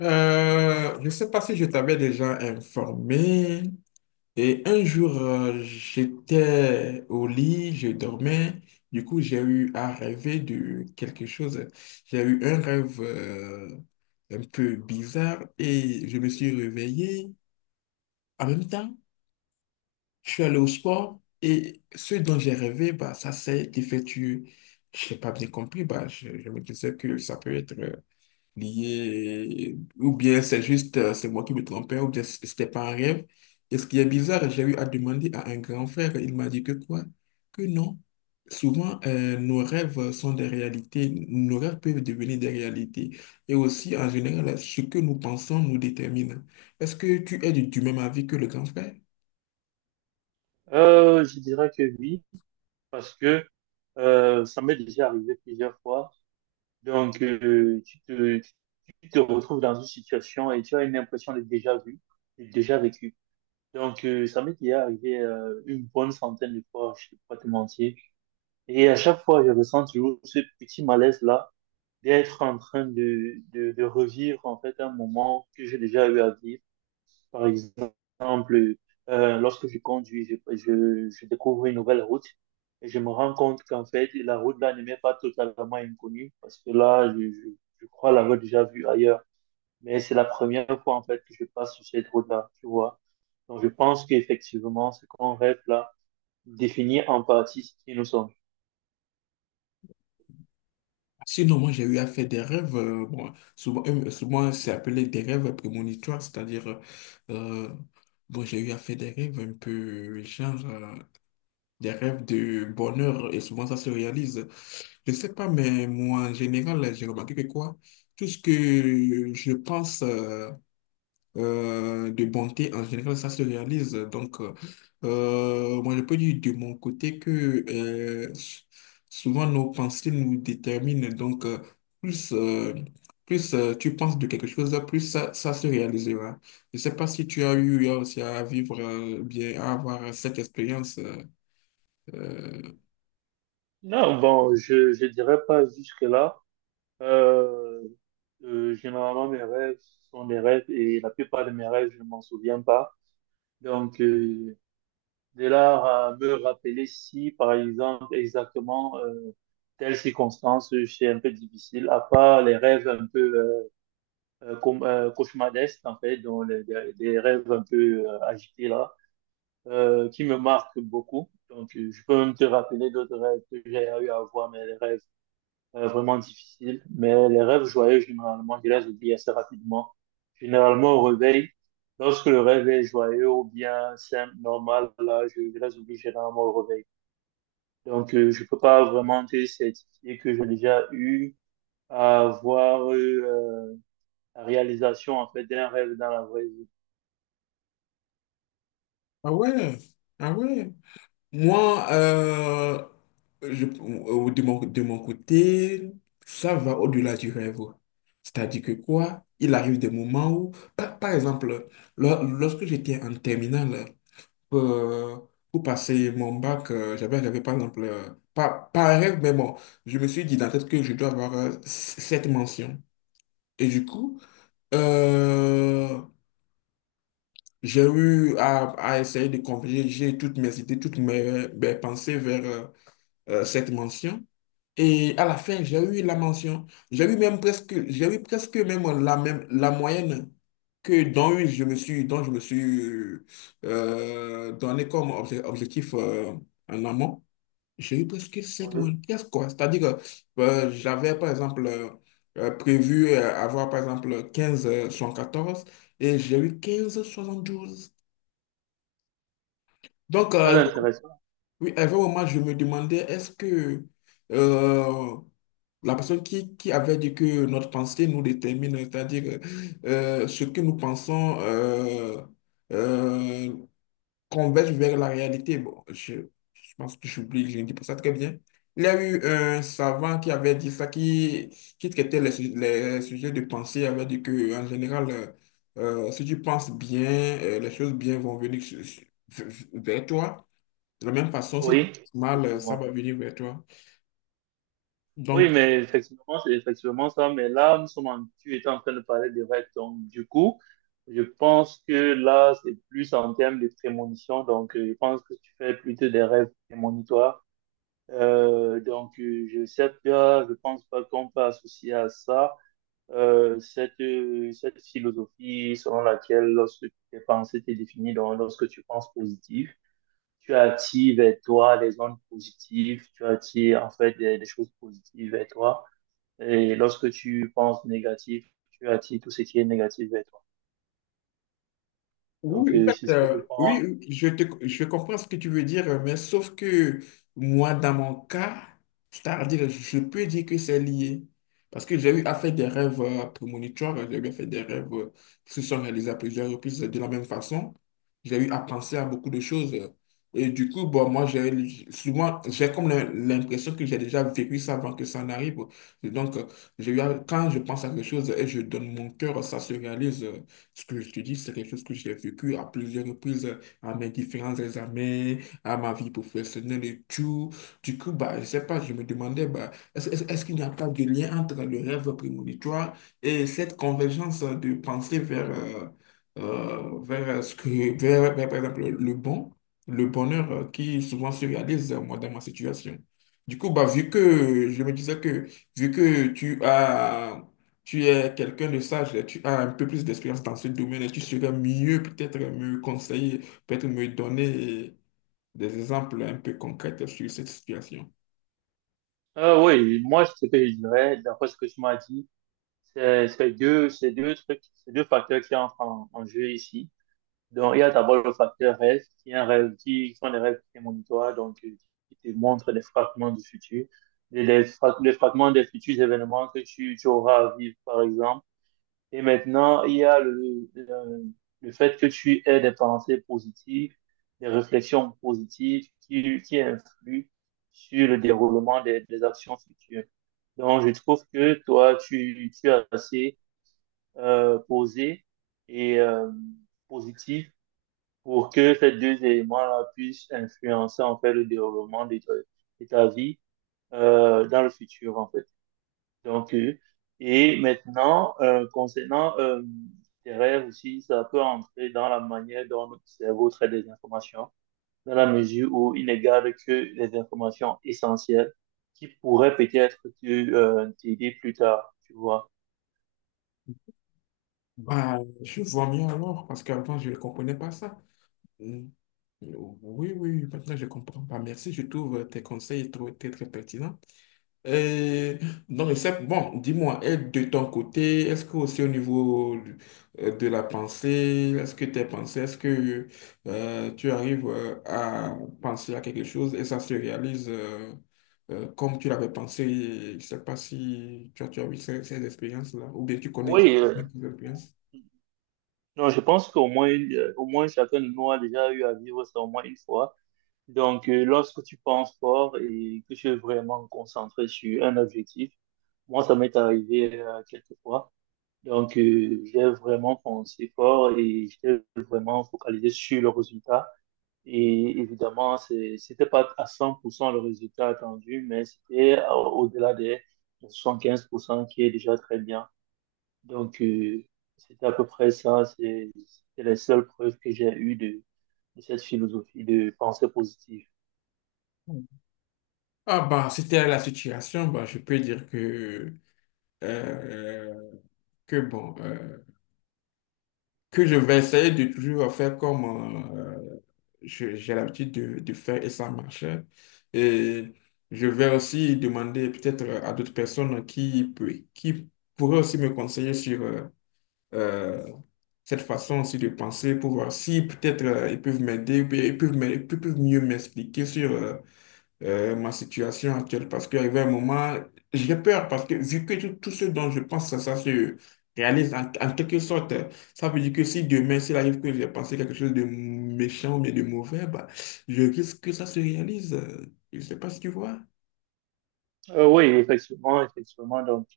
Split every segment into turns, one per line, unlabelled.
Je ne sais pas si je t'avais déjà informé. Et un jour, j'étais au lit, je dormais. Du coup, j'ai eu à rêver de quelque chose. J'ai eu un rêve un peu bizarre et je me suis réveillé. En même temps, je suis allé au sport et ce dont j'ai rêvé, bah, ça s'est effectué. Je n'ai pas bien compris. Bah, je me disais que ça peut être lié, ou bien c'est juste, c'est moi qui me trompais, ou bien c'était pas un rêve. Et ce qui est bizarre, j'ai eu à demander à un grand frère, il m'a dit que quoi? Que non. Souvent, nos rêves sont des réalités, nos rêves peuvent devenir des réalités. Et aussi, en général, ce que nous pensons nous détermine. Est-ce que tu es du même avis que le grand frère?
Je dirais que oui, parce que ça m'est déjà arrivé plusieurs fois. Donc, tu te retrouves dans une situation et tu as une impression d'être déjà vu, d'être déjà vécu. Donc, ça m'est déjà arrivé une bonne centaine de fois, je ne vais pas te mentir. Et à chaque fois, je ressens toujours ce petit malaise-là d'être en train de revivre en fait un moment que j'ai déjà eu à vivre, par exemple, lorsque je conduis, je découvre une nouvelle route et je me rends compte qu'en fait, la route là ne m'est pas totalement inconnue parce que là, je crois l'avoir déjà vue ailleurs. Mais c'est la première fois en fait que je passe sur cette route-là, tu vois. Donc je pense qu'effectivement, ce qu'on rêve là définit en partie ce qui nous sommes.
Sinon, moi, j'ai eu à faire des rêves, bon, souvent c'est appelé des rêves prémonitoires, c'est-à-dire, euh, bon, j'ai eu à faire des rêves un peu, genre, des rêves de bonheur, et souvent ça se réalise. Je sais pas, mais moi, en général, j'ai remarqué que quoi, tout ce que je pense, de bonté, en général, ça se réalise. Donc, moi, je peux dire de mon côté que euh, s- souvent nos pensées nous déterminent. Donc, plus, euh, plus tu penses de quelque chose, plus ça se réalisera. Je ne sais pas si tu as eu aussi à vivre, bien, à avoir cette expérience. Euh.
Non, bon, je dirais pas jusque-là. Euh, Généralement, mes rêves sont des rêves et la plupart de mes rêves, je ne m'en souviens pas. Donc, de là à me rappeler si, par exemple, exactement telle circonstance, c'est un peu difficile, à part les rêves un peu cauchemardesques, en fait, dont les rêves un peu agités là, qui me marquent beaucoup. Donc, je peux même te rappeler d'autres rêves que j'ai eu à voir, mais les rêves vraiment difficile. Mais les rêves joyeux, généralement, je les oublie assez rapidement. Généralement, au réveil, lorsque le rêve est joyeux ou bien simple, normal, là, je les oublie généralement au réveil. Donc, je peux pas vraiment te certifier que j'ai déjà eu à avoir eu la réalisation, en fait, d'un rêve dans la vraie vie.
Ah ouais, ah ouais. Moi, de mon côté, ça va au-delà du rêve. C'est-à-dire que quoi, il arrive des moments où, par exemple, lorsque j'étais en terminale, euh, pour passer mon bac, j'avais rêvé, par exemple, pas un rêve, mais bon, je me suis dit dans la tête que je dois avoir cette mention. Et du coup, euh, j'ai eu à essayer de converger toutes mes idées, toutes mes pensées vers... cette mention. Et à la fin, j'ai eu la mention. J'ai eu même presque, j'ai eu presque même, la moyenne que dont je me suis, dont je me suis donné comme objectif en amont. J'ai eu presque cette
Oui.
moyenne, presque quoi. C'est-à-dire que j'avais, par exemple, prévu avoir, par exemple, 15 14 et j'ai eu 15,72. Donc,
Très intéressant.
oui, à un moment, je me demandais, est-ce que euh, La personne qui avait dit que notre pensée nous détermine, c'est-à-dire ce que nous pensons euh, converge vers la réalité. Bon, je pense que j'oublie, je ne dis pas ça très bien. Il y a eu un savant qui avait dit ça, qui traitait les sujets de pensée, avait dit que en général, si tu penses bien, les choses bien vont venir vers toi. De la même façon, si tu
Oui,
penses mal, ça
effectivement.
va venir vers toi.
Oui,
Donc,
mais effectivement, c'est effectivement ça. Mais là, tu étais en train de parler des règles. Donc, du coup, je pense que là, c'est plus en termes de prémonition. Donc, je pense que tu fais plutôt des rêves prémonitoires. Donc, je sais pas, je pense pas qu'on peut associer à ça cette, cette philosophie selon laquelle lorsque tes pensées t'es définies, donc lorsque tu penses positif, tu attires vers toi les ondes positives, tu attires en fait des choses positives vers toi. Et lorsque tu penses négatif, tu attires tout ce qui est négatif vers toi.
oui,
Donc,
en
c'est
fait,
ce que je pense.
oui, je comprends ce que tu veux dire, mais sauf que moi, dans mon cas, c'est-à-dire, je peux dire que c'est lié. Parce que j'ai eu à faire des rêves prémonitoires, j'ai eu à faire des rêves qui se sont réalisés à plusieurs reprises de la même façon. J'ai eu à penser à beaucoup de choses. Et du coup, bon, moi, j'ai souvent, j'ai comme l'impression que j'ai déjà vécu ça avant que ça n'arrive. Et donc, j'ai quand je pense à quelque chose et je donne mon cœur, ça se réalise. Ce que je te dis, c'est quelque chose que j'ai vécu à plusieurs reprises à mes différents examens, à ma vie professionnelle et tout. Du coup, bah, je sais pas, je me demandais, bah, est-ce qu'il n'y a pas de lien entre le rêve prémonitoire et cette convergence de pensée vers, vers ce que, vers, vers, par exemple, le bonheur qui souvent se réalise, moi, dans ma situation. Du coup, bah, vu que je me disais que vu que tu es quelqu'un de sage, et tu as un peu plus d'expérience dans ce domaine et tu serais mieux peut-être me conseiller, peut-être me donner des exemples un peu concrets sur cette situation.
Ah oui, moi, ce que je dirais, d'après ce que tu m'as dit, c'est c'est deux trucs, c'est deux facteurs qui entrent en jeu ici. Donc, il y a d'abord le facteur rêve, qui est un rêve, qui sont des rêves prémonitoires, donc, qui te montrent des fragments du futur, les fragments des futurs événements que tu auras à vivre, par exemple. Et maintenant, il y a le fait que tu aies des pensées positives, des réflexions positives qui influent sur le déroulement des actions futures. Donc, je trouve que toi, tu es assez posé et positif pour que ces deux éléments-là puissent influencer en fait le déroulement de ta vie dans le futur en fait. Donc, euh, et maintenant, concernant tes rêves aussi, ça peut entrer dans la manière dont notre cerveau traite des informations, dans la mesure où il ne garde que les informations essentielles qui pourraient peut-être te, t'aider plus tard, tu vois.
Bah, je vois mieux alors, parce qu'avant, je ne comprenais pas ça. Mm. Oui, oui, maintenant, je comprends pas. Merci, je trouve tes conseils très, très pertinents. Et donc, c'est bon, dis-moi, et de ton côté, est-ce que aussi au niveau de la pensée, est-ce que tu arrives à penser à quelque chose et ça se réalise comme tu l'avais pensé? Je ne sais pas si tu as eu ces expériences-là ou bien tu connais
Oui,
des
euh,
expériences.
non, je pense qu'au moins, au moins chacun de nous a déjà eu à vivre ça au moins une fois. Donc, lorsque tu penses fort et que tu es vraiment concentré sur un objectif, moi, ça m'est arrivé quelques fois. Donc, j'ai vraiment pensé fort et j'étais vraiment focalisé sur le résultat. Et évidemment, c'était pas à 100% le résultat attendu, mais c'était à- au-delà des 75% qui est déjà très bien. Donc, c'était à peu près ça. C'est la seule preuve que j'ai eue de cette philosophie de pensée positive.
Mm. Ah bah, c'était la situation, bah, je peux dire euh, que bon, que je vais essayer de toujours faire comme euh, j'ai l'habitude de faire et ça marche. Et je vais aussi demander peut-être à d'autres personnes qui pourraient aussi me conseiller sur euh, cette façon aussi de penser pour voir si peut-être ils peuvent m'aider, ou bien ils peuvent mieux m'expliquer sur ma situation actuelle parce qu'il y avait un moment, j'ai peur parce que vu que tout ce dont je pense, ça se réalise en quelque sorte, ça veut dire que si demain, s'il arrive que j'ai pensé quelque chose de méchant ou bien de mauvais, bah, je risque que ça se réalise. Je ne sais pas si tu vois.
Oui, effectivement, effectivement. donc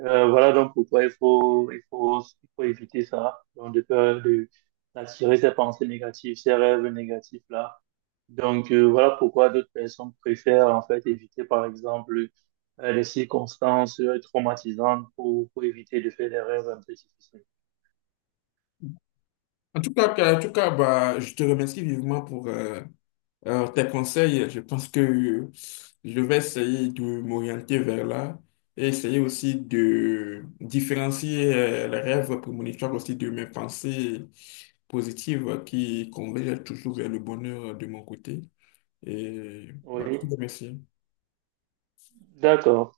Euh, Voilà donc pourquoi il faut éviter ça. Donc, d'attirer ces pensées négatives, ces rêves négatifs là. Donc, voilà pourquoi d'autres personnes préfèrent en fait éviter par exemple les circonstances traumatisantes pour éviter de faire des rêves un peu difficiles.
En tout cas, en tout cas bah, je te remercie vivement pour. Alors, tes conseils, je pense que je vais essayer de m'orienter vers là et essayer aussi de différencier les rêves prémonitoires aussi de mes pensées positives qui convergent toujours vers le bonheur de mon côté. Et bah, je
Oui,
te remercie.
d'accord.